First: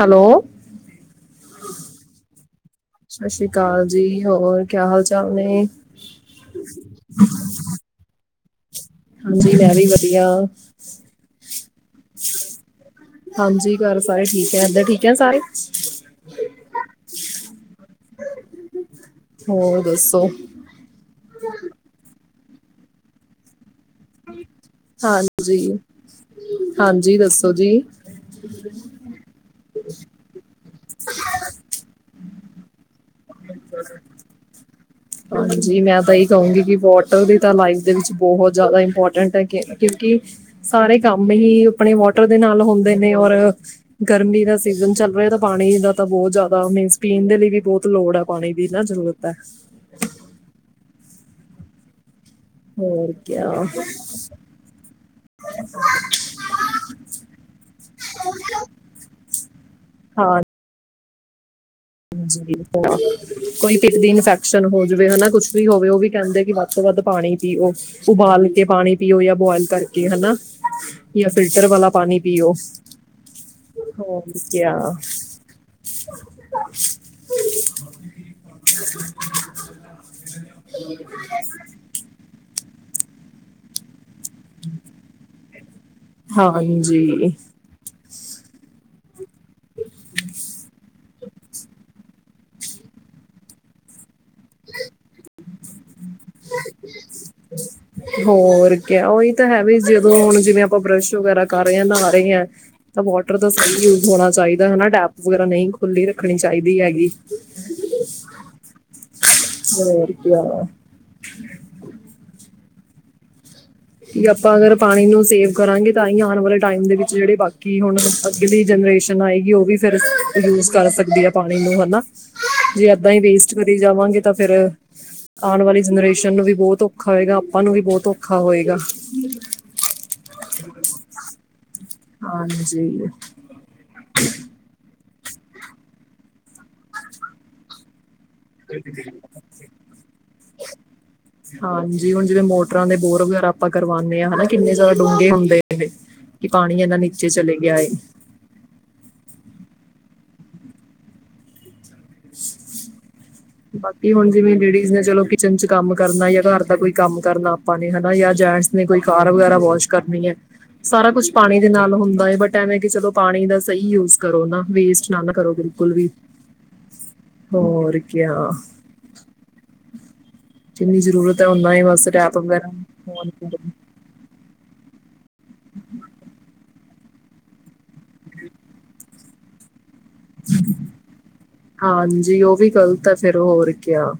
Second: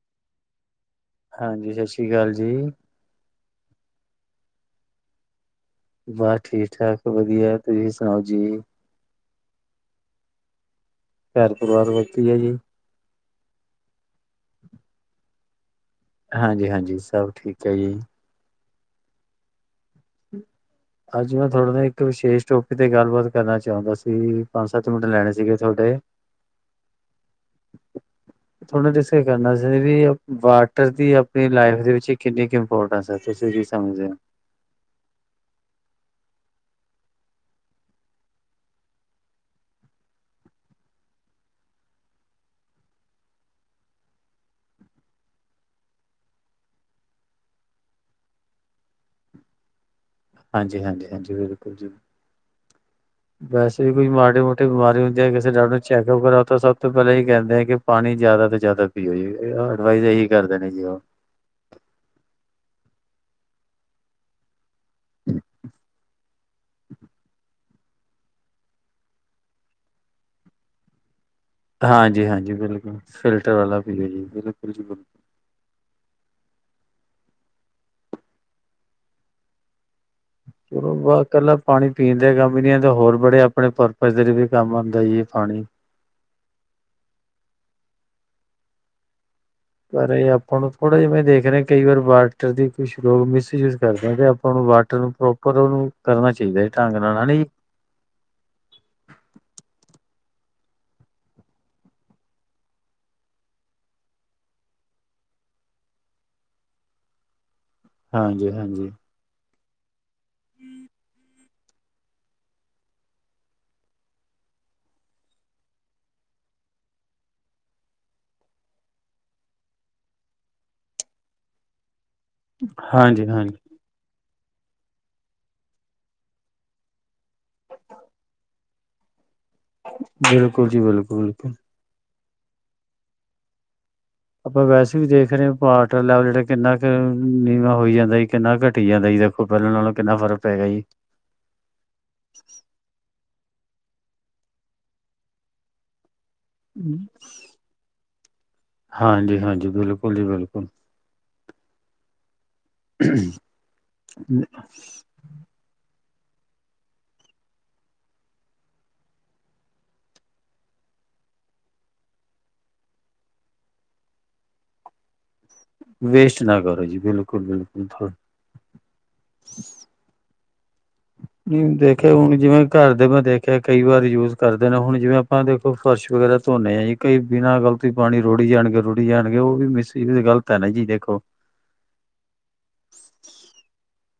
Hello. ਹਾਂਜੀ ਸਤਿ ਸ੍ਰੀ ਅਕਾਲ ਜੀ। ਕਾਲ ਜੀ, ਹੋਰ ਕਿਆ ਹਾਲ ਚਾਲ ਨੇ। ਬਸ ਠੀਕ ਠਾਕ ਵਧੀਆ, ਤੁਸੀਂ ਸੁਣਾਓ ਜੀ। ਹਾਂਜੀ ਮੈਂ ਵੀ ਵਧੀਆ। ਘਰ ਪਰਿਵਾਰ ਵਧਿਆ ਜੀ। ਹਾਂਜੀ ਘਰ ਸਾਰੇ ਠੀਕ ਹੈਏ ਇੰਦਰ ਠੀਕ ਏ ਸਾਰੇ। [inaudible] ਹਾਂਜੀ ਹਾਂਜੀ ਸਭ ਠੀਕ ਹੈ ਜੀ ਹੋਰ ਦੱਸੋ ਅੱਜ ਮੈਂ ਥਹਾਡੇ ਨਾਲ ਇੱਕ ਵਿਸ਼ੇਸ਼ ਟੋਪਿਕ ਤੇ ਗੱਲਬਾਤ ਕਰਨਾ ਚਾਹੁੰਦਾ ਸੀ ਪੰਜ ਸੱਤ ਮਿੰਟ ਲੈਣੇ ਸੀਗੇ ਹਾਂਜੀ ਤੁਹਾਡੇ ਹਾਂਜੀ ਦੱਸੋ ਜੀ ਥੋ ਡਿਸਕਸ ਕਰਨਾ ਸੀ ਵੀ ਵਾਟਰ ਦੀ ਆਪਣੀ ਲਾਈਫ ਦੇ ਵਿੱਚ ਕਿੰਨੀ ਇੰਪੋਟੈਂਟਸ ਐ ਤੁਸੀ ਕੀ ਸਮਝਦੇ ਹੋ। ਹਾਂਜੀ ਮੈਂ ਤਾਂ ਇਹ ਕਹੂੰਗੀ ਕਿ ਵਾਟਰ ਦੀ ਤਾਂ ਲਾਈਫ ਦੇ ਵਿੱਚ ਬਹੁਤ ਜ਼ਿਆਦਾ ਇੰਪੋਰਟੈਂਟ ਹੈ ਕਿਉਂਕਿ ਸਾਰੇ ਕੰਮ ਹੀ ਆਪਣੇ ਵਾਟਰ ਦੇ ਨਾਲ ਹੁੰਦੇ ਨੇ ਔਰ ਗਰਮੀ ਦਾ ਸੀਜਨ ਚੱਲ ਰਿਹਾ ਤਾਂ ਪਾਣੀ ਦਾ ਤਾਂ ਬਹੁਤ ਜ਼ਿਆਦਾ ਮੀਨ ਪੀਣ ਦੇ ਲਈ ਵੀ ਬਹੁਤ ਲੋੜ ਹੈ ਪਾਣੀ ਦੀ ਨਾ ਜ਼ਰੂਰਤ ਹੈ। ਹਾਂਜੀ ਹਾਂਜੀ ਹਾਂਜੀ ਬਿਲਕੁਲ ਜੀ। ਹੋਰ ਕਿਆ ਵੈਸੇ ਵੀ ਕੋਈ ਮਾੜੀ ਮੋਟੀ ਬਿਮਾਰੀ ਹੁੰਦੀਆਂ ਕਿਸੇ ਡਾਕਟਰ ਨੂੰ ਚੈਕਅਪ ਕਰਾਓ ਤਾਂ ਸਭ ਤੋਂ ਪਹਿਲਾਂ ਇਹ ਕਹਿੰਦੇ ਆ ਕਿ ਪਾਣੀ ਜ਼ਿਆਦਾ ਤੋਂ ਜ਼ਿਆਦਾ ਪੀਓ ਜੀ ਅਡਵਾਈਜ਼ ਇਹੀ ਹਾਂ ਕਰਦੇਣੇ ਜੀ ਉਹ। ਕੋਈ ਪਿੱਤ ਦੀ ਇਨਫੈਕਸ਼ਨ ਹੋ ਜਾਵੇ ਹਨਾ ਕੁਛ ਵੀ ਹੋਵੇ ਉਹ ਵੀ ਕਹਿੰਦੇ ਵੱਧ ਤੋਂ ਵੱਧ ਪਾਣੀ ਪੀਓ ਉਬਾਲ ਕੇ ਪਾਣੀ ਪੀਓ ਜਾਂ ਬੋਆਇਲ ਕਰਕੇ ਹਨਾ। ਜਾਂ ਫਿਲਟਰ ਵਾਲਾ ਪਾਣੀ ਹਾਂਜੀ ਪੀਓ ਹਾਂਜੀ ਬਿਲਕੁਲ ਫਿਲਟਰ ਵਾਲਾ ਪੀਓ ਹੋ। ਜੀ ਬਿਲਕੁਲ ਜੀ ਬਿਲਕੁਲ [unintelligible] ਚਲੋ ਵ ਇਕੱਲਾ ਪਾਣੀ ਪੀਣ ਦੇ ਕੰਮ ਹੋਰ ਬੜੇ ਆਪਣੇ ਪਧਰ ਵੀ ਕੰਮ ਆਦਾ ਜੀ ਪਾਣੀ ਹਾਂਜੀ ਪਰ ਆਪਾਂ ਨੂੰ ਥੋੜਾ ਜਿਵੇਂ ਦੇਖ ਰਹੇ ਕਈ ਵਾਰ ਵਾਟਰ ਦੀ ਕੁਛ ਲੋਕ ਮਿਸਯੂਜ ਕਰਦੇ ਤੇ ਆਪਾਂ ਉਹਨੂੰ ਵਾਟਰ ਨੂੰ ਪ੍ਰੋਪਰ ਉਹਨੂੰ ਕਰਨਾ ਚਾਹੀਦਾ ਹੈ ਢੰਗ ਨਾਲ ਹਨਾ ਜੀ ਹੋਰ ਕਿਆ ਉਹੀ ਤਾਂ ਹੈ ਵੀ ਜਦੋਂ ਹੁਣ ਜਿਵੇਂ ਆਪਾਂ ਬਰਸ਼ ਵਗੈਰਾ ਕਰ ਰਹੇ ਹਾਂ ਨਹਾ ਰਹੇ ਹ ਤਾਂ ਵਾਟਰ ਦਾ ਸਹੀ ਯੂਜ ਹੋਣਾ ਚਾਹੀਦਾ ਹਨਾ ਟੈਪ ਵਗੈਰਾ ਨਹੀਂ ਖੁੱਲੀ ਰੱਖਣੀ ਚਾਹੀਦੀ ਹੈਗੀ। ਹਾਂਜੀ ਹਾਂਜੀ। ਹੂੰ ਆ [unintelligible] ਕਿ ਆਪਾਂ ਅਗਰ ਪਾਣੀ ਨੂੰ ਸੇਵ ਕਰਾਂਗੇ ਤਾਂ ਹੀ ਆਉਣ ਵਾਲੇ ਟਾਈਮ ਦੇ ਵਿੱਚ ਜਿਹੜੇ ਬਾਕੀ ਹੁਣ ਅੱਗਲੀ ਜਨਰੇਸ਼ਨ ਆਏਗੀ ਉਹ ਵੀ ਫਿਰ ਯੂਜ ਕਰ ਸਕਦੀ ਆ ਪਾਣੀ ਨੂੰ ਹਨਾ। ਜੇ ਏਦਾਂ ਹੀ ਹਾਂਜੀ ਵੇਸਟ ਹਾਂਜੀ ਕਰੀ ਜਾਵਾਂਗੇ ਤਾਂ ਫੇਰ ਆਉਣ ਵਾਲੀ ਜਨਰੇਸ਼ਨ ਨੂੰ ਵੀ ਬਹੁਤ ਔਖਾ ਹੋਏਗਾ ਆਪਾਂ ਨੂੰ ਵੀ ਬਹੁਤ ਔਖਾ ਹੋਏਗਾ। ਹੂੰ ਬਿਲਕੁਲ ਜੀ। ਬਿਲਕੁਲ- ਬਿਲਕੁਲ ਹਾਂਜੀ ਆਪਾਂ ਵੈਸੇ ਵੀ ਦੇਖ ਰਹੇ ਹ ਪਾਰਟਰ ਲੈਵਲ ਜਿਹੜਾ ਕਿੰਨਾ ਕੁ ਨੀਵਾ ਹੋਈ ਜਾਂਦਾ! ਕਿੰਨਾ ਘਟੀ ਜਾਂਦਾ ਜੀ ਦੇਖੋ ਪਹਿਲਾਂ ਨਾਲੋਂ ਕਿੰਨਾ ਫ਼ਰਕ ਪੈ ਗਿਆ ਜੀ ਹਾਂਜੀ ਹੁਣ ਜਿਵੇਂ ਮੋਟਰਾਂ ਦੇ ਬੋਰ ਵੀ ਆਪਾਂ ਕਰਵਾਣੇ ਹਾਂ ਹਨਾ ਕਿੰਨੇ ਜ਼ਿਆਦਾ ਡੂੰਘੇ ਹੁੰਦੇ। ਕਿ ਪਾਣੀ ਇੰਨਾ ਨੀਚੇ ਚਲੇ ਗਿਆ ਏ ਹਾਂਜੀ-ਹਾਂਜੀ! ਬਿਲਕੁਲ ਜੀ ਬਿਲਕੁਲ [unintelligible] ਬਾਕੀ ਹੁਣ ਜਿਵੇਂ ਲੇਡੀਜ਼ ਨੇ ਚਲੋ ਕਿਚਨ ਚ ਕੰਮ ਕਰਨਾ ਜਾਂ ਘਰ ਦਾ ਕੋਈ ਕੰਮ ਕਰਨਾ ਆਪਾਂ ਨੇ ਹਨਾ ਜਾਂ ਜੈਂਟਸ ਨੇ ਕੋਈ ਕਾਰ ਵਗੈਰਾ ਵਾਸ਼ ਕਰਨੀ ਹੈ ਸਾਰਾ ਕੁਛ ਪਾਣੀ ਦੇ ਨਾਲ ਹੁੰਦਾ ਹੈ ਬਟ ਐਵੇਂ ਕਿ ਚਲੋ ਪਾਣੀ ਦਾ ਸਹੀ ਯੂਜ ਕਰੋ ਨਾ ਵੇਸਟ ਨਾ ਨਾ ਕਰੋ- ਬਿਲਕੁਲ ਵੀ ਾ ਜੀ ਬਿਲਕੁਲ ਹੋਰ ਬਿਲਕੁਲ ਕਿਆ ਜਿੰਨੀ ਜ਼ਰੂਰਤ ਹੈ ਓਨਾ ਨਹੀਂ ਹੀ ਬਸ ਦੇਖਿਆ ਹੁਣ ਟੈਪ ਜਿਵੇਂ ਵਗੈਰਾ ਘਰ ਦੇ ਮੈਂ ਔਨ ਕਰੋ ਦੇਖਿਆ ਕਈ ਵਾਰ ਯੂਜ ਕਰਦੇ ਨੇ ਹੁਣ ਜਿਵੇਂ ਆਪਾਂ ਦੇਖੋ ਫਰਸ਼ ਵਗੈਰਾ ਧੋਨੇ ਹਾਂ ਜੀ ਕਈ ਬਿਨਾਂ ਗ਼ਲਤੀ ਪਾਣੀ ਰੁੜੀ ਜਾਣਗੇ ਰੁੜੀ ਜਾਣਗੇ ਉਹ ਵੀ ਮਿਸ ਤੇ ਗ਼ਲਤ ਹੈ ਨਾ ਜੀ ਦੇਖੋ। ਹਾਂਜੀ ਉਹ ਵੀ ਗ਼ਲਤ ਹੈ ਫੇਰ ਹੋਰ ਕ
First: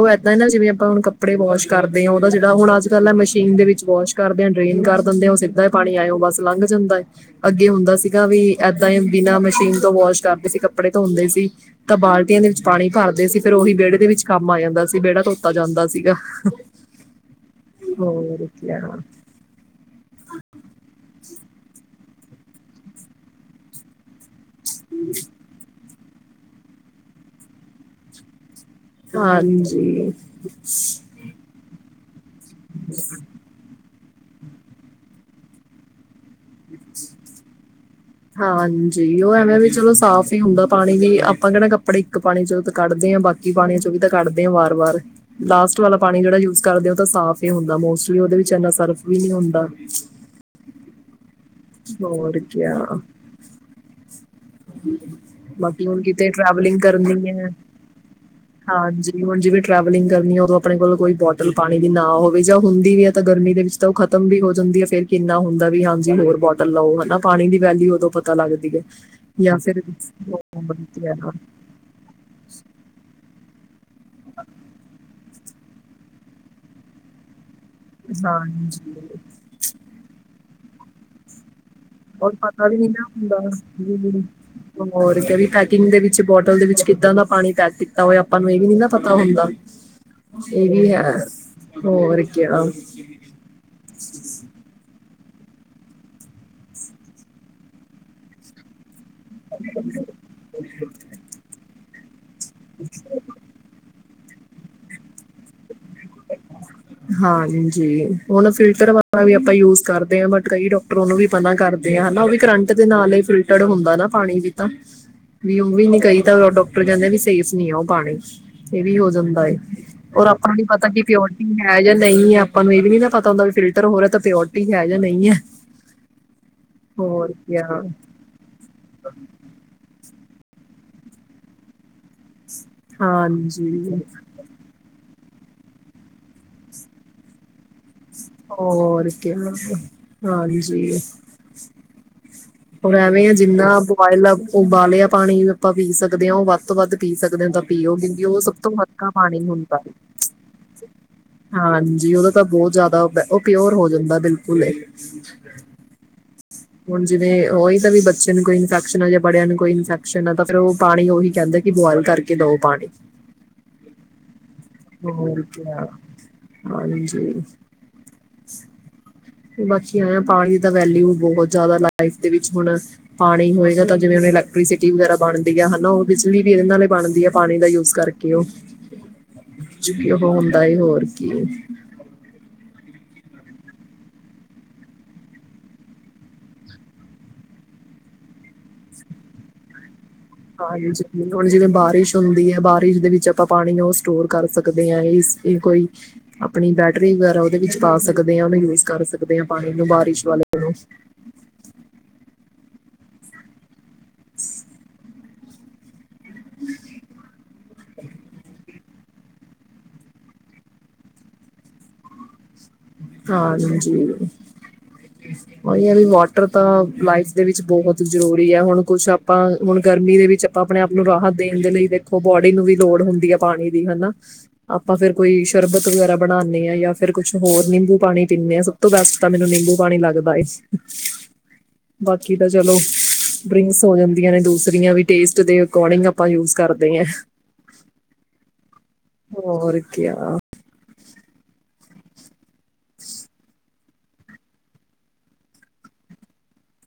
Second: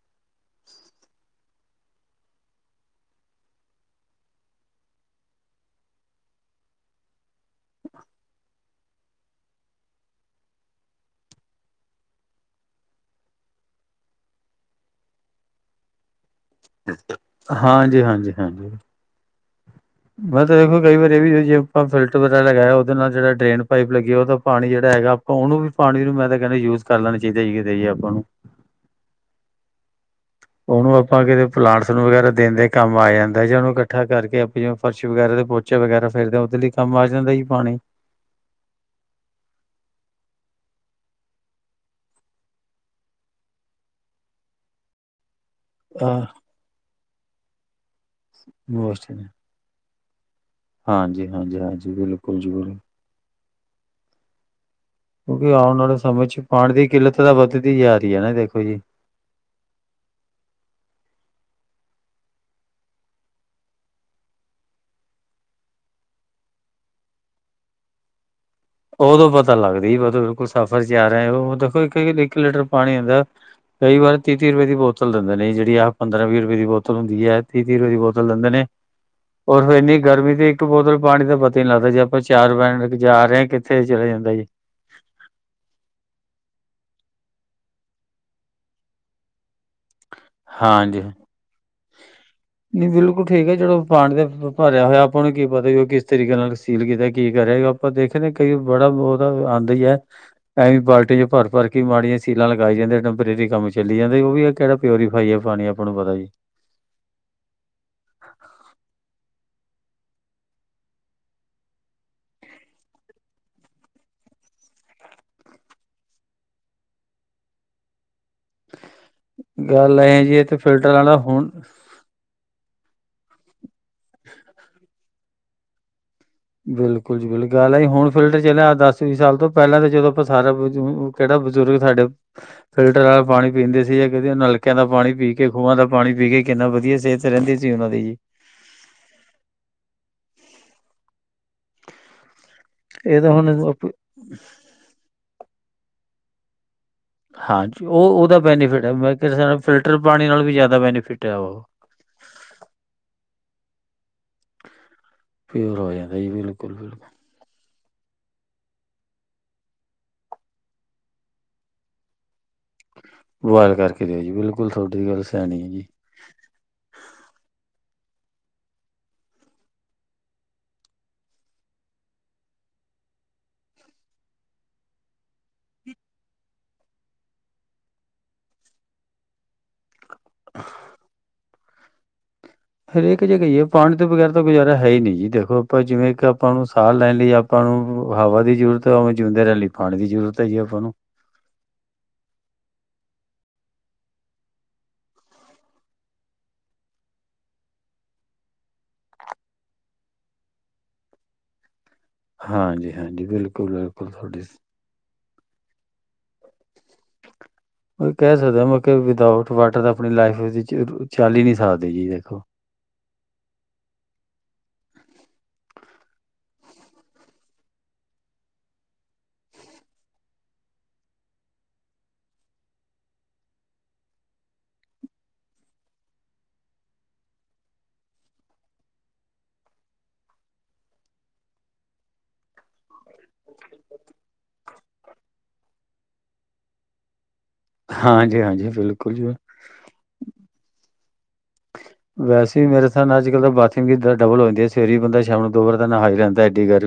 ਉਹ ਏਦਾਂ ਨਾ ਜਿਵੇਂ ਆਪਾਂ ਹੁਣ ਕੱਪੜੇ ਵਾਸ਼ ਕਰਦੇ ਹਾਂ ਉਹਦਾ ਜਿਹੜਾ ਹੁਣ ਅੱਜ ਕੱਲ ਆ ਮਸ਼ੀਨ ਦੇ ਵਿੱਚ ਵਾਸ਼ ਕਰਦੇ ਹਾਂ ਡਰੇਨ ਕਰ ਦਿੰਦੇ ਆ ਉਹ ਸਿੱਧਾ ਹੀ ਪਾਣੀ ਆਇ ਹੋ ਬਸ ਲੰਘ ਜਾਂਦਾ ਏ ਅੱਗੇ ਹੁੰਦਾ ਸੀਗਾ ਵੀ ਇਏਦਾਂ ਹੀ ਬਿਨਾਂ ਮਸ਼ੀਨ ਤੋਂ ਵਾਸ਼ ਕਰਦੇ ਸੀ ਕੱਪੜੇ ਧੋਂਦੇ ਸੀ। ਤਾਂ ਬਾਲਟੀਆਂ ਦੇ ਵਿੱਚ ਪਾਣੀ ਭਰਦੇ ਸੀ ਫੇਿਰ ਉਹੀ ਵਿਹੜੇ ਦੇ ਵਿੱਚ ਕੰਮ ਆ ਜਾਂਦਾ ਸੀ ਵਿਹੜਾ ਧੋਤਾ ਜਾਂਦਾ ਸੀਗਾ। ਹਾਂਜੀ-ਹਾਂਜੀ- ਹੋਰ ਹਾਂਜੀ ਕਿਆ ਮੈਂ ਤਾਂ ਦੇਖੋ ਕਈ ਵਾਰੀ ਇਹ ਵੀ ਜੇ ਆਪਾਂ ਫਿਲਟਰ ਵਰਾ ਲਗਯਾ ਉਹਦੇ ਨਾਲ ਜਿਹੜ ਡਰੇਨ ਪਾਈਪ ਲੱਗੀ। ਜੇ ਉਹ ਦਾ ਪਾਣੀ ਜਿਹੜਾ ਹੈਗਾ ਆਪਾਂ ਉਹਨੂੰ ਵੀ ਪਾਣੀ ਨੂੰ ਮੈਂ ਤੇ ਕਹਿੰਦੇ ਯੂਜ ਕਰ ਲੈਣਾ ਚਾਹੀਦਾ ਇਯੇ ਦਾ ਇਯੇ ਆਪਾਂ ਨੂੰ। ਹਾਂਜੀ। ਉਹਨੂੰ ਆਪਾਂ ਕਿਤੇ ਪਲਾਂਟਸ ਨੂੰ ਵਗੈਰਾ ਦੇਣ ਦੇ ਕੰਮ ਆ ਜਾਂਦਾ ਜਾਂ ਉਹਨੂੰ ਇਕੱਠਾ ਕਰਕੇ ਆਪ ਜਿਵੇਂ ਫਰਸ਼ ਵਗੈਰਾ ਦੇ ਪੋਚੇ ਵਗੈਰਾ ਫੇਰਦੇ ਆਂ। ਦੇ ਚ ਕੰਮ ਆ ਜਾਂਦਾ ਜੀ ਪਾਣੀ। ਹਾਂਜੀ ਉਹ ਐਵੇਂ ਵੀ ਚਲੋ ਸਾਫ਼ ਹੀ ਹੁੰਦਾ ਪਾਣੀ ਵੀ ਆਪਾਂ ਕਹਿੜਾ ਕੱਪੜੇ ਇੱਕ ਪਾਣੀ ਚੋਂ ਤ ਕੱਢਦੇ ਹਾਂ ਬਾਕੀ ਪਾਣੀ ਚੋਂ ਵੀ ਤਾਂ ਕੱਢਦੇ ਹਾਂ ਵਾਰ ਵਾਰ। ਲਾਸਟ ਵਾਲਾ ਹਾਂ ਪਾਣੀ ਜਿਹੜਾ ਯੂਜ ਕਰਦੇ ਹੋ ਤਾਂ ਸਾਫ਼ ਹੁੰਦਾ ਮੋਸਟ ਉਹਦੇ ਵਿੱਚ ਇੰਨਾ ਸਰਫ ਵੀ ਨਹੀ ਹਾਂਜੀ ਹੁੰਦਾ। ਹਾਂਜੀ। ਹਾਂਜੀ ਬਿਲਕੁਲ ਹੋਰ ਜੀ ਬਿਲਕੁਲ ਕਯਾ। ਕਿਉਂਕਿ ਆਉਣ ਬਾਕੀ ਵਾਲੇ ਹੁਣ ਸਮੇਂ ਕਿਤੇ ਚ ਪਾਣੀ ਟ੍ਰੈਵਲਿੰਗ ਦੀ ਕਿੱਲਤ ਕਰਨੀ ਤਾਂ ਹੈ ਵੱਧਦੀ ਜਾ ਰਹੀ ਹੈ ਨਾ ਦੇਖੋ ਜੀ ਹਾਂਜੀ ਹੁਣ ਜਿਵੇਂ ਟ੍ਰੈਵਲਿੰਗ ਕਰਨੀ ਹੈ ਉਦੋਂ ਆਪਣੇ ਕੋਲ ਕੋਈ ਬੋਟ ਬੋਟਲ ਪਾਣੀ ਦੀ ਨਾ ਹੋਵੇ ਜਾਂ ਹੁੰਦੀ ਵੀ ਹੈ ਤਾਂ ਗਰਮੀ ਦੇ ਵਿੱਚ ਤਾਂ ਉਹ ਖਤਮ ਵੀ ਹੋ ਜਾਂਦੀ ਹੈ ਫਿਰ ਕਿੰਨਾ ਹੁੰਦਾ ਵੀ ਹਾਂਜੀ ਹੋਰ ਬੋਟਲ ਲਓ ਹਨਾ ਪਾਣੀ ਦੀ ਵੈਲਿਊ ਉਦੋਂ ਪਤਾ ਤਾ ਲਗਦੀ ਐ। ਉਦੋਂ ਪਤਾ ਲੱਗਦੀ ਓਦੋਂ ਬਿਲਕੁਲ ਸਫ਼ਰ ਚ ਆ ਰਹੇ ਹੋ ਉਹ ਦੇਖੋ ਇੱਕ ਲੀ ਇਕ ਲੀਟਰ ਪਾਣੀ ਹੁੰਦਾ। ਅ ਕਈ ਵਾਰ ਤੀ ਤੀਹ ਰੁਪਏ ਦੀ ਬੋਤਲ। ਦੇਂਦੇ ਨੇ ਜਿਹੜੀ ਆ ਪੰਦਰਾਂ ਵੀਹ ਰੁਪਏ ਦੀ ਬੋਤਲ ਹੁੰਦੀ ਹੈ। ਤੀਹ ਤੀਹ ਰੁਪੇ ਦੀ ਬੋਤਲ ਲੈਂਦੇ ਨੇ ਹਾਂਜੀ ਔਰ ਫਿਰ ਇੰਨੀ ਗਰਮੀ ਦੀ ਇਕ ਬੋਤਲ ਪਾਣੀ ਦੇ ਬਦ ਨੀ ਲੱਗਦਾ ਜੇ ਆਪਾਂ ਚਾਰ ਬੈਂਡ ਲ ਜਾ ਕ ਜਾ ਰਹੇ ਹਾਂ ਕਿ ਹੰ ਹੋਰ ਕੇ ਵੀ ਪੈਕਿੰਗ ਦੇ ਵਿੱਚ ਬੋਟਲ ਦੇ ਵਿੱਚ ਕਿੱਦਾਂ ਦਾ ਪਾਣੀ ਪੈਕ ਕੀਤਾ ਹੋਇ ਆਪਾਂ ਨੂੰ ਇਹ ਵੀ ਨੀ ਨਾ ਪਤਾ ਹੁੰਦਾ। ਇਹ ਵੀ ਹਾਂਜੀ ਹੈ। ਹੋਰ ਕਿਆ ਨਹੀਂ ਬਿਲਕੁਲ ਠੀਕ ਹੈ ਜਿਹਦੋਂ ਪਾਣੀ ਦੇ ਭਰਿਆ ਹੋਇਆ ਆਪਾਂ ਨੂੰ ਕੀ ਪਤਾ ਕਿ ਉਹ ਕਿਸ ਤਰੀਕੇ ਨਾਲ ਸੀਲ ਕੀਤਾ ਕੀ ਕਰਯਾ ਆਪਾਂ ਦੇਖੇਦੇ ਕਈ ਬੜਾ ਬਹੁਤ ਅ ਆਉਂਦੀ ਹੈ ਐਵੇਂ ਈ ਬਾਲਟੀ ਚ ਭਰ ਭਰ ਮਾੜੀ ਸੀਲਾ ਲਗਾਈ ਜਾਂਦੇ ਟੈਂਪਰੇਰੀ ਕੰਮ ਚਲੀ ਜਾਂਦਾ। ਤੇ ਉਹ ਵੀ ਹੈ ਕਿਹੜਾ ਪਿਓਰੀਫਾਈ ਆ ਪਾਣੀ ਆਪਾਂ ਨੂੰ ਪਤਾ ਈ। ਹਾਂ ਜੀ ਹੁਣ ਫਿਲਟਰ ਵਾ ਵੀ ਆਪਾਂ ਯੂਜ਼ ਕਰਦੇ ਆ ਬਟ ਕਈ ਡਾਕਟਰ ਉਹਨੂੰ ਵੀ ਪਤਾ ਕਰਦੇ ਆ ਹਨਾ ਉਹ ਵੀ ਕਰੰਟ ਦੇ ਨਾਲ ਹੀ ਫਿਲਟਰਡ ਹੁੰਦਾ ਨਾ ਪਾਣੀ ਵੀ ਤਾਂ ਵੀ ਉਹ ਵੀ ਨ ਕਈ ਤਾਂ ਡਾਕਟਰ ਕਹਿੰਦੇ ਵੀ ਸੇਫ ਨੀ ਆ ਉਹ ਪਾਣੀ ਇੱਥੇ ਵੀ ਹੋ ਜਾਂਦਾ ਏ ਗੱਲ ਐ ਔਰ ਜੀ ਇਹ ਤੇ ਆਪਣੀ ਫਿਲਟਰ ਦੀ ਵਾਲਾ ਪਿਓਰਟੀ ਹੁਣ ਹੈ ਜਾਂ ਨਹੀਂ ਹੈ। ਆਪਾਂ ਨੂੰ ਵੀ ਨੀ ਪਤਾ ਹੁੰਦਾ ਫਿਰ ਹੋ ਰਿਹਾ ਤਾਂ ਪਿਓਰਟੀ ਹੈ ।ਜਾਂ ਨਹੀਂ ਹੈ। ਬਿਲਕੁਲ ਜੀ ਹੋਰ ਬੁਲ ਗੱਲ ਕਿਆ ਆਈ ਹੁਣ ਫਿਲਟਰ ਚਲਿਆ ਦਸ ਵੀਹ ਸਾਲ ਤੋਂ ਪਹਿਲਾਂ ਤਾਂ ਜਦੋਂ ਸਾਰਾ ਕਿਹੜਾ ਬਜ਼ੁਰਗ ਸਾਡੇ ਫਿਲਟਰ ਵਾਲਾ ਪਾਣੀ ਪੀਂਦੇ ਹਾਂਜੀ, ਸੀ ਕਹਿੰਦੀ ਨਲਕਿਆਂ ਦਾ ਪਾਣੀ ਪੀ ਕਿ ਖੂਹਾਂ ਦਾ ਪਾਣੀ ਪੀ ਕੇ ਕਿੰਨਾ ਵਧੀਆ ਸਿਹਤ ਰਹਿੰਦੀ [inaudible] ਸੀ ਉਹਨਾਂ ਦੀ ਜੀ। [inaudible] ਹੋਰ ਇਹ ਐਵੇਂ ਤਾਂ ਆ ਹੁਣ ਜਿੰਨਾ ਉਬਾਲ ਲ ਉਬਾਲਿਆ ਪਾਣੀ ਆਪਾਂ ਪੀ ਸਕਦੇ ਹਾਂ ਉਹ ਵੱਧ ਤੋਂ ਵੱਧ ਪੀ ਸਕਦੇ ਹੋ ਤਾਂ ਹਾਂਜੀ ਪੀਓ ਕਿਉਂਕਿ ਉਹਦਾ ਉਹ ਸਭ ਤੋਂ ਬੈਨੀਫਿਟ ਹੈ ਹਲਕਾ ਮੈਂ ਪਾਣੀ ਕਿਹਾ ਹੁੰਦਾ ਵੀ ਫਿਲਟਰ ਪਾਣੀ ਨਾਲ ਵੀ ਜ਼ਿਆਦਾ ਬੈਨੀਫਿਟ ਹੈ ਉਹ। ਹਾਂਜੀ ਉਹਦਾ ਤਾਂ ਬਹੁਤ ਜ਼ਿਆਦਾ ਪਿਓਰ ਹੋ ਜਾਂਦਾ ਬਿਲਕੁਲ ਹੈ ਪਿਓਰ ਹੋ ਜਾਂਦਾ ਜੀ ਬਿਲਕੁਲ-ਬਿਲਕੁਲ ਯੂਜ ਉਹੀ ਤਾਂ ਵੀ ਬੱਚੇ ਨੂੰ ਕੋਈ ਇਨਫੈਕਸ਼ਨ ਹੋਜੇ ਬੜਿਆ ਨੂੰ ਕੋਈ ਇਨਫੈਕਸ਼ਨ ਆ ਤਾਂ ਫਿਰ ਉਹ ਪਾਣੀ ਉਹੀ ਕਹਿੰਦੇ ਕਿ ਬੋਆਇਲ ਕਰਕੇ ਦਓ ਪਾਣੀ। ਬੁਆਇਲ ਕਰਕੇ ਦਿਓ ਜੀ। ਬਿਲਕੁਲ ਤੁਹਾਡੀ ਗੱਲ ਹੋਰ ਸਿਆਣੀ ਹੈ ਜੀ। ਕਿਆ ਹਾਂਜੀ ਬਾਕੀ ਆ ਆ ਪਾਣੀ ਦਾ ਵੈਲਿਊ ਬਹੁਤ ਜ਼ਿਆਦਾ ਲਾਈਫ ਦੇ ਵਿੱਚ ਹੁਣ ਪਾਣੀ ਹੋਏਗਾ ਤਾਂ ਜਿਵੇਂ ਹੁਣ ਇਲੈਕਟ੍ਰੀਸਿਟੀ ਵਗੈਰਾ ਬਣਦੀ ਆ ਹਨਾ ਉਹ ਬਿਜਲੀ ਵੀ ਇਹਦੇ ਨਾਲ ਬਣਦੀ ਹੈ ਪਾਣੀ ਦਾ ਯੂਜ ਕਰਕੇ ਉਹ ਉਹ ਹੁੰਦਾ ਹੋਰ ਕੀ ਹਰੇਕ ਜੇ ਕਹੀਏ ਪਾਣੀ ਤੋਂ ਬਗੈਰ ਤਾਂ ਗੁਜ਼ਾਰਾ ਹੈ ਹੀ ਨਹੀਂ ਜੀ ਦੇਖੋ ਆਪਾਂ ਜਿਵੇਂ ਕਿ ਆਪਾਂ ਨੂੰ ਸਾਹ ਲੈਣ ਲਈ ਆਪਾਂ ਨੂੰ ਹਵਾ ਦੀ ਜ਼ਰੂਰਤ ਵੇਂ ਜਿਉਂਦੇ ਰਹਿਣ ਲਈ ਪਾਣੀ ਦੀ ਜ਼ਰੂਰਤ ਹੈ ਜੀ ਆਪਾਂ ਨੂੰ ਹਾਂਜੀ। ਹੁਣ ਜਿਵੇਂ ਬਾਰਿਸ਼ ਹੁੰਦੀ ਹੈ। ਬਾਰਿਸ਼ ਦੇ ਵਿੱਚ ਆਪਾਂ ਪਾਣੀ ਉਹ ਸਟੋਰ ਕਰ ਸਕਦੇ ਹਾਂ ਕੋਈ ਆਪਣੀ ਬੈਟਰੀ ਵਗੈਰਾ ਉਹਦੇ ਵਿੱਚ ਪਾ ਸਕਦੇ ਹਾਂ ਉਹਨੂੰ ਯੂਜ ਕਰ ਸਕਦੇ ਹਾਂ ਪਾਣੀ ਨੂੰ ਬਾਰਿਸ਼ ਵਾਲੇ ਨੂੰ ਹਾਂਜੀ, ਹਾਂਜੀ। ਬਿਲਕੁਲ, ਬਿਲਕੁਲ ਤੁਹਾਡੀ ਮੈਂ ਕਹਿ ਸਕਦੇ ਮਤਲਬ ਕੇ ਵਿਦਊਟ ਵਾਟਰ ਤਾਂ ਆਪਣੀ ਲਾਈਫ ਚੱਲ ਹੀ ਨਹੀਂ ਸਕ ਦੇ ਜੀ ਦੇਖੋ ਹਾਂਜੀ ਓਹੀ ਹੈ ਵੀ ਵਾਟਰ ਤਾਂ ਲਾਈਫ ਦੇ ਵਿੱਚ ਬਹੁਤ ਜ਼ਰੂਰੀ ਹੈ ਹੁਣ ਕੁਛ ਆਪਾਂ ਹੁਣ ਗਰਮੀ ਦੇ ਵਿੱਚ ਆਪਾਂ ਆਪਣੇ ਆਪ ਨੂੰ ਰਾਹਤ ਦੇਣ ਦੇ ਲਈ ਦੇਖੋ ਬੋਡੀ ਨੂੰ ਵੀ ਲੋੜ ਹੁੰਦੀ ਹੈ ਪਾਣੀ ਦੀ ਹਨਾ ਆਪਾਂ ਫਿਰ ਕੋਈ ਸ਼ਰਬਤ ਵਗੈਰਾ ਬਣਾਨੇ ਆ ਜਾਂ ਫਿਰ ਕੁਛ ਹੋਰ ਨਿੰਬੂ ਪਾਣੀ ਪੀਣੇ ਆ ਸਭ ਤੋਂ ਬੈਸਟ ਤਾਂ ਮੈਨੂੰ ਨਿੰਬੂ ਪਾਣੀ ਲੱਗਦਾ ਹਾਂ ਬਾਕੀ ਤਾਂ ਚਲੋ ਡਰਿੰਕਸ ਹੋ ਜਾਂਦੀਆਂ ਨੇ ਦੂਸਰੀਆਂ ਵੀ ਟੇਸਟ ਦੇ ਅਕੋਡਿੰਗ ਆਪਾਂ ਯੂਜ ਕਰਦੇ ਹ ਹਾਂਜੀ, ਹਾਂਜੀ। ਬਿਲਕੁਲ ਜੀ ਹੋਰ ਕਿਆ ਵੈਸੇ ਮੇਰੇ ਹਿਸਾਬ ਨਾਲ ਅੱਜ ਕੱਲ ਬੱਚ ਕੇ ਡਬਲ ਹੋ ਜਾਂਦੀ ਏ ਸਵੇਰ ਈ ਬੰਦਾ ਸ਼ਾਮ ਨੂੰ ਦੋ ਬਾਰ ਦਾ ਨਹਾ ਈ ਲੈਂਦਾ ਐਡੀ ਗੱਲ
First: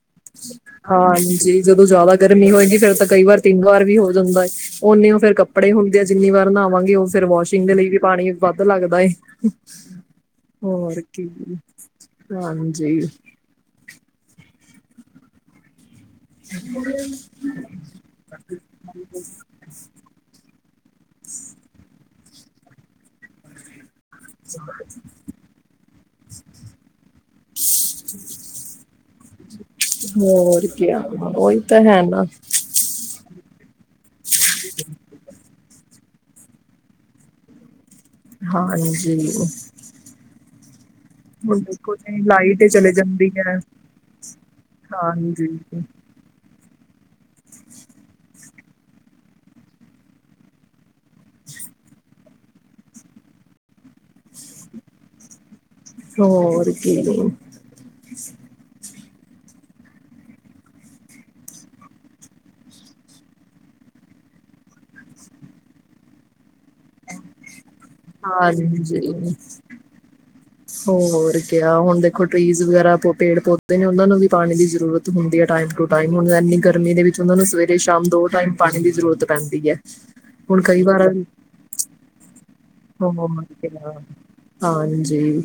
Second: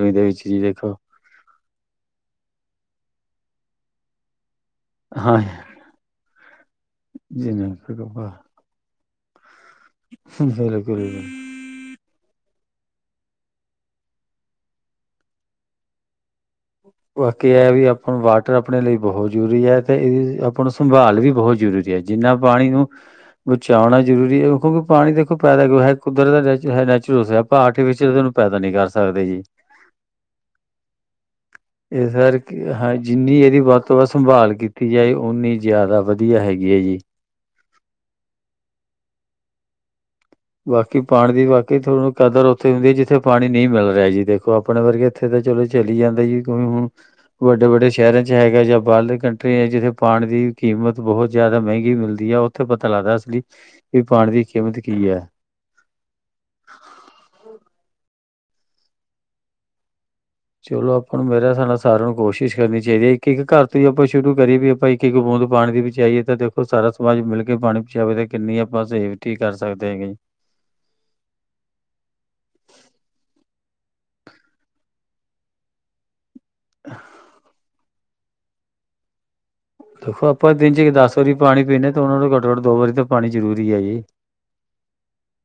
ਹਾਂਜੀ ਜਦੋਂ ਜ਼ਿਆਦਾ ਗਰਮੀ ਹੋਏਗੀ ਫੇਰ ਤਾਂ- ਕਈ ਵਾਰ ਤਿੰਨ ਵਾਰ ਵੀ ਹੋ ਜਾਂਦਾ। ਓਨੇ ਉਹ ਫਿਰ ਹਾਂ ਕੱਪੜੇ ਹੁੰਦੇ ਜਿੰਨੀ ਵਾਰ ਨਵਾਂਗੇ। ਉਹ ਫੇਰ ਜੀ ਵਾਸ਼ਿੰਗ ਦੇ ਲਈ ਵੀ ਪਾਣੀ ਵੱਧ ਲੱਗਦਾ ਏ। ਹੋਰ ਬਿਲਕੁਲ। ਕੀ ਹਾਂਜੀ ਬਾਕੀ ਐ ਵੀ ਆਪਾਂ ਵਾਟਰ ਆਪਣੇ ਲਈ ਬਹੁਤ ਜ਼ਰੂਰੀ ਹੈ। ਤੇ ਇਹਦੀ ਆਪਾਂ ਨੂੰ ਸੰਭਾਲ ਵੀ ਬਹੁਤ ਜ਼ਰੂਰੀ [unintelligible] ਜਿੰਨਾ ਪਾਣੀ ਨੂੰ ਬਚਾਉਣਾ- ਜ਼ਰੂਰੀ ਹੈ ਕਿਉਂਕਿ ਪਾਣੀ ਦੇਖੋ ਪੈਦਾ [inaudible] ਹੈ। ਕੁਦਰਤ ਨੈਚਲ ਨੈਚਰੁਲ ਆਪਾਂ ਆਰਟੀਫਿਸ਼ਲ ਏਨੂੰ ਪੈਦਾ ਨੀ ਕਰ ਸਕਦੇ ਜੀ। ਹੋਰ ਕਿਆ। ਉਹੀ ਤਾਂ ਹੈ ਇਸ ਨਾ ਕਰਕੇ ਹਾਂ ਜਿੰਨੀ ਇਹਦੀ ਵੱਧ ਤੋਂ ਵੱਧ ਸੰਭਾਲ ਕੀਤੀ ਜਾਏ ਓਨੀ ਜ਼ਿਆਦਾ ਵਧ- ਵਧੀਆ ਹੈਗੀ ਹੈ ਜੀ। ਹਾਂਜੀ ਬਾ ਕੀ ਪਾਣੀ ਦੀ ਹੁਣ ਵਾਕਈ ਦੇਖੋ ਥਾਨੂੰ ਜੀ ਕਦਰ ਲਾਈਟ ਉੱਥੇ ਹੁੰਦੀ ਚਲੇ ਐ ਜਿੱਥੇ ਜਾਂਦੀ ਪਾਣੀ ਹੈ ਨਹੀਂ ਮਿਲ ਰਿਹਾ। ਜੀ ਦੇਖੋ ਆਪਣੇ ਵਰਗੇ ਇੱਥੇ ਤਾਂ ਹਾਂਜੀ ਚਲੋ ਚਲੀ ਜਾਂਦਾ ਜੀ ਕਿਉ ਵ- ਵੱਡੇ -ਵੱਡੇ ਸ਼ਹਿਰਾਂ 'ਚ ਹੈਗਾ ਜਾਂ ਬਾਹਰਲੇ ਕੰਟਰੀਆਂ, ਜਿੱਥੇ ਪਾਣੀ ਦੀ ਕੀਮਤ ਬਹੁਤ ਜ਼ਿਆਦਾ ਮਹਿੰਗੀ ਮਿਲਦੀ ਆ, ਉੱਥੇ ਪਤਾ ਲੱਗਦਾ ਅਸਲੀ ਵੀ ਪਾਣੀ ਦੀ ਕੀਮਤ ਕਈ, ਹੋਰ ਕੀ [unintelligible] ਚਲੋ ਆਪਾਂ ਨੂੰ ਮੇਰਾ ਹਿਸਾਬ ਨਾਲ ਸਾਰਿਆਂ ਨੂੰ ਕੋਸ਼ਿਸ਼ ਕਰਨੀ ਚਾਹੀਦੀ ਐ ਇੱਕ ਇੱਕ ਘਰ ਤੋਂ ਈ ਆਪਾਂ ਸ਼ੁਰੂ ਕਰੀਏ ਵੀ ਆਪਾਂ ਇੱਕ ਇੱਕ ਬੂੰਦ ਪਾਣੀ ਦੀ ਬਚਾਈਏ, ਤਾਂ ਦੇਖੋ ਸਾਰਾ ਸਮਾਜ ਮਿਲ ਕੇ ਪਾਣੀ ਬਚਾਵੇ ਤਾਂ ਕਿੰਨੀ ਆਪਾਂ ਸੇਫਟੀ ਹਾਂਜੀ ਕਰ ਸਕਦੇ ਹੈਗੇ ਜੀ। ਹੋਰ ਕਿਆ ਹੁਣ ਦੇਖੋ ਟ੍ਰੀਜ਼ ਵਗੈਰਾ ਪੇੜ ਪੌਦ ਨੇ ਉਨਾਂ ਨੂੰ ਵੀ ਪਾਣੀ ਦੀ ਜ਼ਰੂਰਤ ਹੁੰਦੀ ਆ ਟਾਈਮ ਟੂ ਟਾਈਮ, ਹੁਣ ਏਨੀ ਗਰਮੀ ਦੇ ਵਿੱਚ ਉਹਨਾਂ ਨੂੰ ਸਵੇਰੇ ਸ਼ਾਮ ਦੋ ਟਾਈਮ ਪਾਣੀ ਦੀ ਜ਼ਰੂਰਤ ਪੈਂਦੀ ਹੈ ਦੇਖੋ ਆਪਾਂ ਹੁਣ ਦਿਨ ਚ ਕਈ ਇੱਕ ਵਾਰ ਦਸ ਵਾਰੀ ਪਾਣੀ ਪੀਣੇ ਤੇ ਉਨਾਂ ਨੂੰ ਘੱਟੋ ਘੱਟ ਦੋ ਵਾਰੀ ਤਾਂ ਪਾਣੀ ਜ਼ਰੂਰੀ ਹੈ ਜੀ। [unintelligible] ਹਾਂਜੀ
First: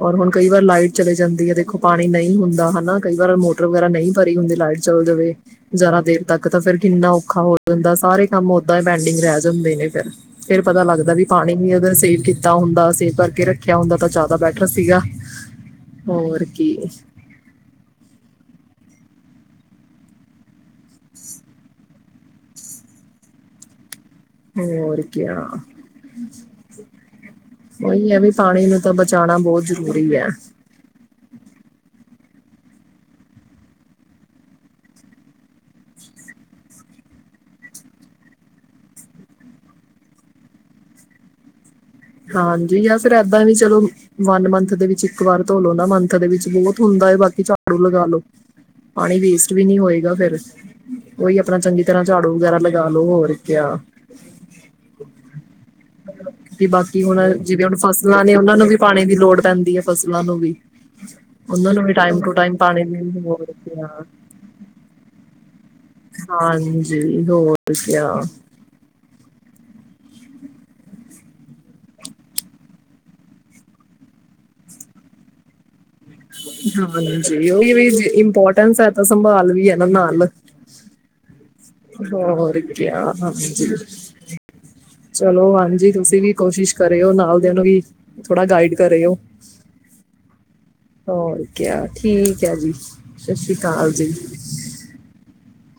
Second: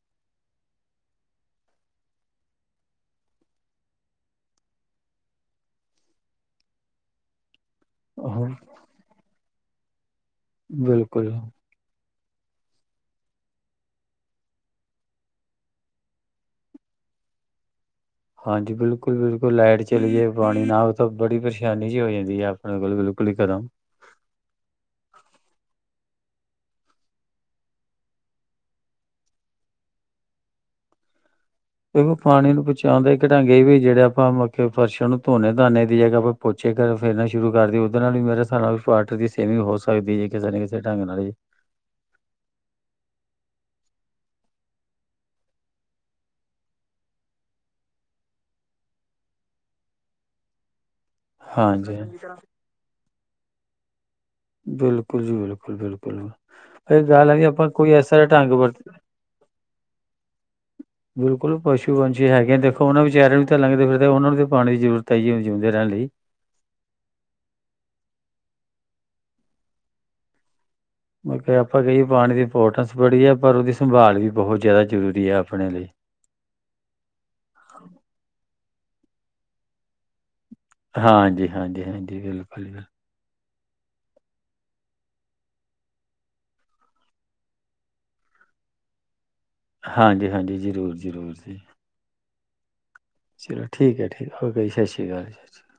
ਔਰ ਹੁਣ ਕਈ ਵਾਰ ਲਾਈਟ ਚਲੇ ਜਾਂਦੀ ਏ, ਦੇਖੋ ਪਾਣੀ ਨਹੀਂ ਹੁੰਦਾ ਹਣਾ ਕਈ ਵਾਰ ਮੋਟਰ ਵਗੈਰਾ ਨੀ ਭਰੀ ਹੁੰਦੀ ਲਾਈਟ ਚੱਲ ਜਾਵੇ ਜ਼ਿਆਦਾ ਦੇਰ ਤੱਕ ਤਾਂ ਫੇਰ ਕਿੰਨਾ ਔਖਾ ਹੋ ਜਾਂਦਾ ਸਾਰੇ ਕੰਮ ਓਦਾਂ ਈ ਪੈਂਡਿੰਗ ਰਹਿ ਜਾਂਦੇ ਨੇ। [unintelligible] ਫੇਰ ਪਤਾ ਲੱਗਦਾ ਵੀ, ਬਿਲਕੁਲ ਪਾਣੀ ਵੀ ਅਗਰ ਸੇਵ ਕੀਤ ਕੀਤਾ ਹੁੰਦਾ ਸੇਵ ਕਰਕੇ ਰੱਖਿਆ ਹੁੰਦਾ ਤਾਂ ਜ਼ਿਆਦਾ ਬੈਟਰ ਸੀਗਾ ਹੋਰ ਕੀ। ਹਾਂਜੀ ਬਿਲਕੁਲ, ਬਿਲਕੁਲ ਲਾਈਟ ਚਲੀ ਜਾਏ ਪਾਣੀ ਨਾ ਤਾਂ ਬੜੀ ਪਰੇਸ਼ਾਨੀ ਚ ਹੋ ਜਾਂਦੀ ਹੈ ਆਪਣੇ ਕੋਲ ਬਿਲਕੁਲ ਹੀ ਖਤਮ। ਹੋਰ ਕਿਆ ਉਹੀ ਹੈ ਵੀ ਪਾਣੀ ਨੂੰ ਤਾਂ ਬਚਾਣਾ ਬਹੁਤ ਜ਼ਰੂਰੀ ਹੈ। ਪਾਣੀ ਨੂੰ ਪਹੁੰਚਾਣ ਦਾ ਇੱਕ ਢੰਗ ਵੀ ਜਿਹੜੇ ਆਪਾਂ ਫਰਸਾ਼ ਨੂੰ ਧੋਨੇ ਧਾਨੇ ਦੀ ਜਗ੍ਹਾ ਆਪਾਂ ਪੋਚੇ ਫੇਰਨਾ ਸ਼ੁਰੂ ਕਰ ਦੀ ਦੀਐ ਉਹਦੇ ਨਾਲ ਵੀ ਮੇਰੇ ਹਿਸਾਬ ਨਾਲ ਵਾਟਰ ਦੀ ਸੇਵਿੰਗ ਹੋ ਸਕਦੀ ਜੀ ਕਿਸੇ ਨਾ ਕਿਸੇ ਢੰਗ ਨਾਲ। ਹਾਂਜੀ ਜਾ ਫਿਰ ਏਦਾਂ ਵੀ ਚਲੋ ਵਨ ਮੰਥ ਦੇ ਵਿੱਚ ਇੱਕ ਵਾਰ ਧੋ ਲੋ ਨਾ ਮੰਥ ਦੇ ਵਿੱਚ ਬਹੁਤ ਹੁੰਦਾ ਹੈ ਬਾਕੀ ਝਾੜੂ ਲਗਾ ਲੋ, ਪਾਣੀ ਵੇਸਟ ਵੀ ਨਹੀਂ ਹੋਏਗਾ ਫਿਰ। ਔਹੀ ਆਪਣਾ ਚੰਗੀ ਹਾਂਜੀ ਤਰ੍ਹਾਂ ਝਾੜੂ ਵਗੈਰਾ ਲਗਾ ਲੋ ਹੋਰ ਕਯਾ ਬਿਲਕੁਲ ਜੀ, ਬਿਲਕੁਲ, ਬਿਲਕੁਲ। ਕਿ ਬਾਕੀ ਇਹ ਹੁਣ ਗੱਲ ਹੈ ਵੀ ਜਿਵੇਂ ਆਪਾਂ ਹੁਣ ਕੋਈ ਫਸਲਾਂ ਐਸਾ ਨੇ ਢੰਗ ਉਹਨਾ ਨੂੰ ਵੀ ਵਰਤ ਪਾਣੀ ਦੀ ਲੋੜ ਪੈਂਦੀ ਹੈ ਫਸਲਾਂ ਨੂੰ ਵੀ ਬਿਲਕੁਲ ਉਹਨਾ ਨੂੰ ਵੀ ਪਸ਼ੂ ਟਾਈਮ ਪੰਛੀ ਟੂ ਹੈਗੇ ਟਾਈਮ ਆ, ਪਾਣੀ ਦੇਖੋ ਉਹਨਾਂ ਦੀ ਵਿਚਾਰਿਆਂ ਲੋੜ ਨੂੰ ਤਾਂ ਹੂੰਦੀ ਲੰਘਦੇ ਆ। ਫਿਰਦੇ ਉਹਨਾਂ ਨੂੰ ਤਾਂ ਪਾਣੀ ਦੀ ਜ਼ਰੂਰਤ ਹੈ ਜੀ ਜਿਉਂਦੇ ਰਹਿਣ ਲਈ ਹਾਂਜੀ ਹੋਰ ਕਿਆ, ਮਤ ਆਪਾਂ ਕਹੀਏ ਪਾਣੀ ਦੀ ਇੰਪੋਰਟੈਂਸ ਬੜੀ ਹੈ ਪਰ ਉਹਦੀ ਸੰਭਾਲ ਵੀ ਬਹੁਤ ਜ਼ਿਆਦਾ ਜ਼ਰੂਰੀ ਹੈ ਆਪਣੇ ਲਈ। ਹਾਂਜੀ ਔਈਯੋ ਇੰਪੋਰਟ ਤਿੰਨ ਸਹਿਤਾ ਸੰਭਾਲ ਵੀ ਹੈ ਨਾ ਨਾਲ ਹਾਂਜੀ, ਹਾਂਜੀ, ਹਾਂਜੀ ਹੋ ਹੋਰ ਬਿਲਕੁਲ, ਬਿਲਕੁਲ ਕਿਆ [unintelligible] ਚਲੋ ਹਾਂਜੀ ਤੁਸੀਂ ਵੀ ਕੋਸ਼ਿਸ਼ ਕਰੇ ਔ ਨਾਲ ਦੀ ਨੂੰ ਵੀ ਥੋੜਾ ਗਾਈਡ ਕਰੇ ਔ। ਹਾਂਜੀ, ਹਾਂਜੀ ਜੀ। ਜ਼ਰੂਰ, ਜ਼ਰੂਰ ਹੋਰ ਕਿਆ ਠੀਕ ਹੈ ਜੀ ਸਤਿ ਸ਼੍ਰੀ ਚਲੋ ਅਕਾਲ ਠੀਕ ਹੈ, ਜੀ ਠੀਕ ਓ ਜੀ ਸਤਿ ਸ਼੍ਰੀ ਅਕਾਲ ਜ ਸਤਿ ਸ਼੍ਰੀ ਅਕਾਲ।